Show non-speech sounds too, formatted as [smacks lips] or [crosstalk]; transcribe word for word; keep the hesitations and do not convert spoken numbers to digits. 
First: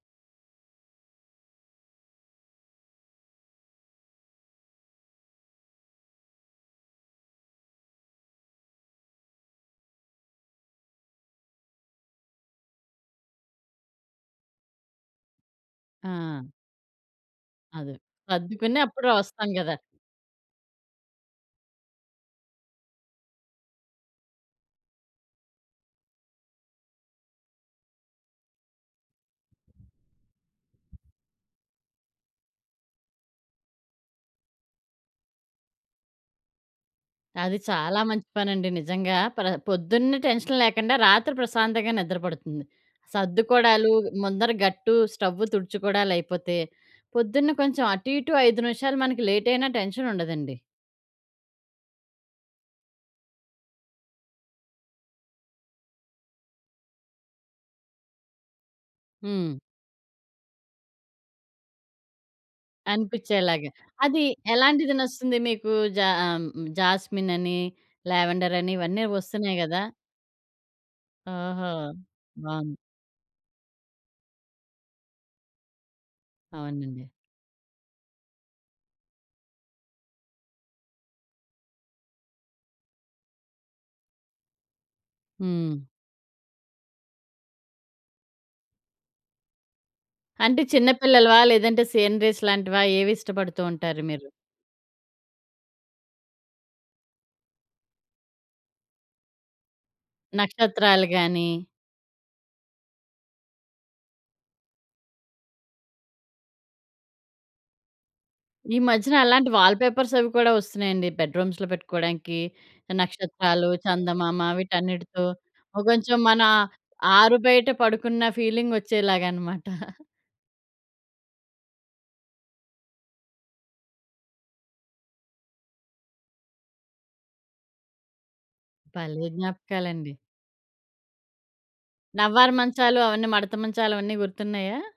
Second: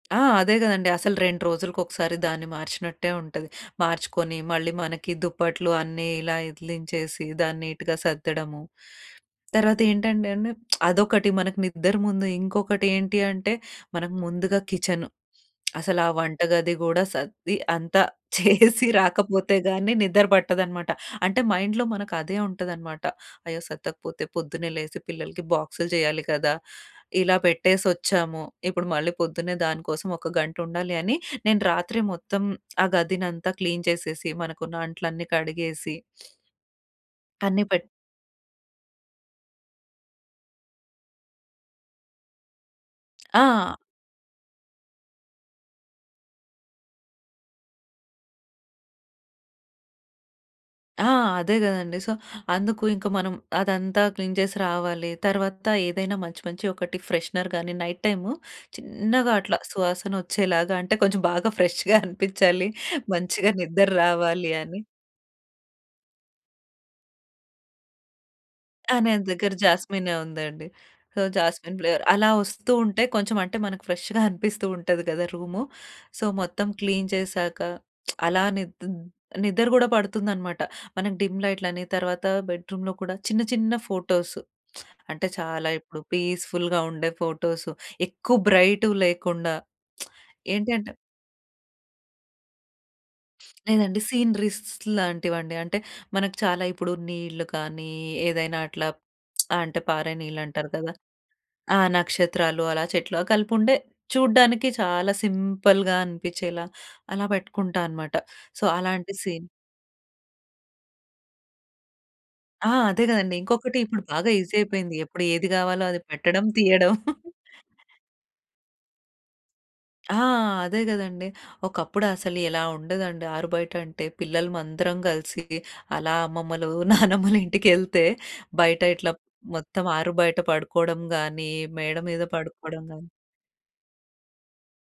ఆ! అదే గదండీ అసలు రెండు రోజులకొకసారి దాన్ని మార్చినట్టే ఉంటది. మార్చుకొని మళ్ళీ మనకి దుప్పట్లు అన్నీ ఇలా ఇదిలించేసి దాన్నీటుగా సద్దడము. తర్వాతేంటంటేండి [smacks lips] అదొకటి మనకు నిద్దర ముందు ఇంకొకటి ఏంటి అంటే మనం ముందుగా కిచెను. అసలు ఆ వంట ఆ! గది గూడా సద్ది అదే. అంతా [chuckles] సర్దుకుని చేసి అప్పుడొస్తాం రాకపోతే గదా! గానీ నిద్ర పట్టదనమాట. అంటే మైండ్‌లో మనకదే ఉంటదనమాట. అయ్యో! సద్దకపోతే పొద్దున్నే లేసి పిల్లలకి బాక్సులు జేయాలి కదా! ఇలా పెట్టేసొచ్చాము, ఇప్పుడు మళ్ళీ పొద్దున్నే దానికోసం ఒక గంటుండాలి అని నేను రాత్రి మొత్తం ఆ గదినంతా క్లీన్ చేసేసి మనకున్న అంట్లన్నీ కడిగేసి అది అన్నీ పెట్ చాలా మంచి పనండి. నిజంగా ప్ర పొద్దున్నే టెన్షన్ లేకుండా రాత్రి ప్రశాంతంగా నిద్ర పడుతుంది. ఆ! సద్దుకోడాలు, ముందర గట్టు, స్టవు తుడుచుకోడాలైపోతే పొద్దున్న కొంచేం అటు ఇటు ఐదు నిమిషాలు మనకి లేటైనా టెన్షనుండదండి. ఆ! అదే గదండీ. సో, అందుకు ఇంక మనం అదంతా క్లీన్ చేసి రావాలి. తర్వాత ఏదైనా మంచి మంచి ఒకటి ఫ్రెషనర్‌ గానీ నైట్ టైమ్ చిన్నగా హ్మ్. అట్లా సువాసనొచ్చేలాగా అంటే కొంచెం బాగా ఫ్రెష్‌గా అనిపించాలి. మంచిగా అనిపించేలాగా, నిద్ర అది రావాలి అని ఎలాంటిది నచ్చుతుంది మీకు? జా ఆహ్, హ్మ్, జాస్మినని, లావెండర‌ని ఆ! ఇవన్నీ నా దగ్గర వస్తున్నాయి గదా! జాస్మినే ఉందండి. సో, ఓహో! జాస్మిన్ ఫ్లేవర్ అలా ఒస్తూ బావుంది. ఉంటే కొంచేం అంటే మనకు ఫ్రెష్‌గా అనిపిస్తూ ఉంటది గదా! రూము. సో, మొత్తం అవునండి. క్లీన్ చేసాక [smacks lips] అలా నిద్‌ద్ నిద్ర గూడా పడుతుందనమాట. మనం డిమ్ లైట్‌లని తర్వాత బెడ్ రూమ్‌లో గూడా చిన్న చిన్న ఫోటోస్ అంటే చాలా హ్మ్. ఇప్పుడు పీస్‌ఫుల్‌గా ఉండే ఫోటోస్ ఎక్కువ బ్రైటువి లేకుండా [smacks lips] అంటే ఏంటంటే చిన్నపిల్లలవా, లేదంటే సీనరీస్ లాంటివా ఏవిష్టబడుతూ లేదండి. ఉంటారు మీరు? సీన్‌రీస్ లాంటివండి. అంటే మనకు చాలా ఇప్పుడు నీళ్లు కానీ ఏదైనా అట్లా అంటే పారే నీళ్లంటారు కదా! నక్షత్రాలు గానీ ఆ నక్షత్రాలు అలా చెట్లు కలిపి ఉండే చూడ్డానికి చాలా సింపుల్‌గా అనిపించేలా అలా బెట్టుకుంటా అనమాట. సో, ఈ అలాంటి మధ్యన సీన్ అలాంటి వాల్పేపర్స్ అవి కూడా ఒస్తున్నాయండి, బెడ్‌రూ‌మ్స్‌లో పెట్టుకోవడానికి. ఆ! అదే గదండీ నక్షత్రాలు, ఇంకొకటి ఇప్పుడు బాగా చందమామ ఈజీ అయిపోయింది. ఎప్పుడు వీటన్నిటితో ఏది గావాలో అది కొంచేం మన పెట్టడం తీయడం. [giggles] ఆరు బయట పడుకున్న ఫీలింగొచ్చేలాగనమాట. [giggles] ఆ! అదే గదండీ ఒకప్పుడసలు ఎలా ఉండేదండి, ఆరు బయటంటే పిల్లలమందరం గలిసి అలా అమ్మమ్మలు, [chuckles] నానమ్మలు ఇంటికెళ్తే బయట ఇట్లా భలే మొత్తం జ్ఞాపకాలండి. ఆరు బయట పడుకోడం గానీ మేడ మీద నవ్వారు పడుకోడం మంచాలు గానీ. అవన్నీ మడత మంచాలవన్నీ గుర్తున్నాయా?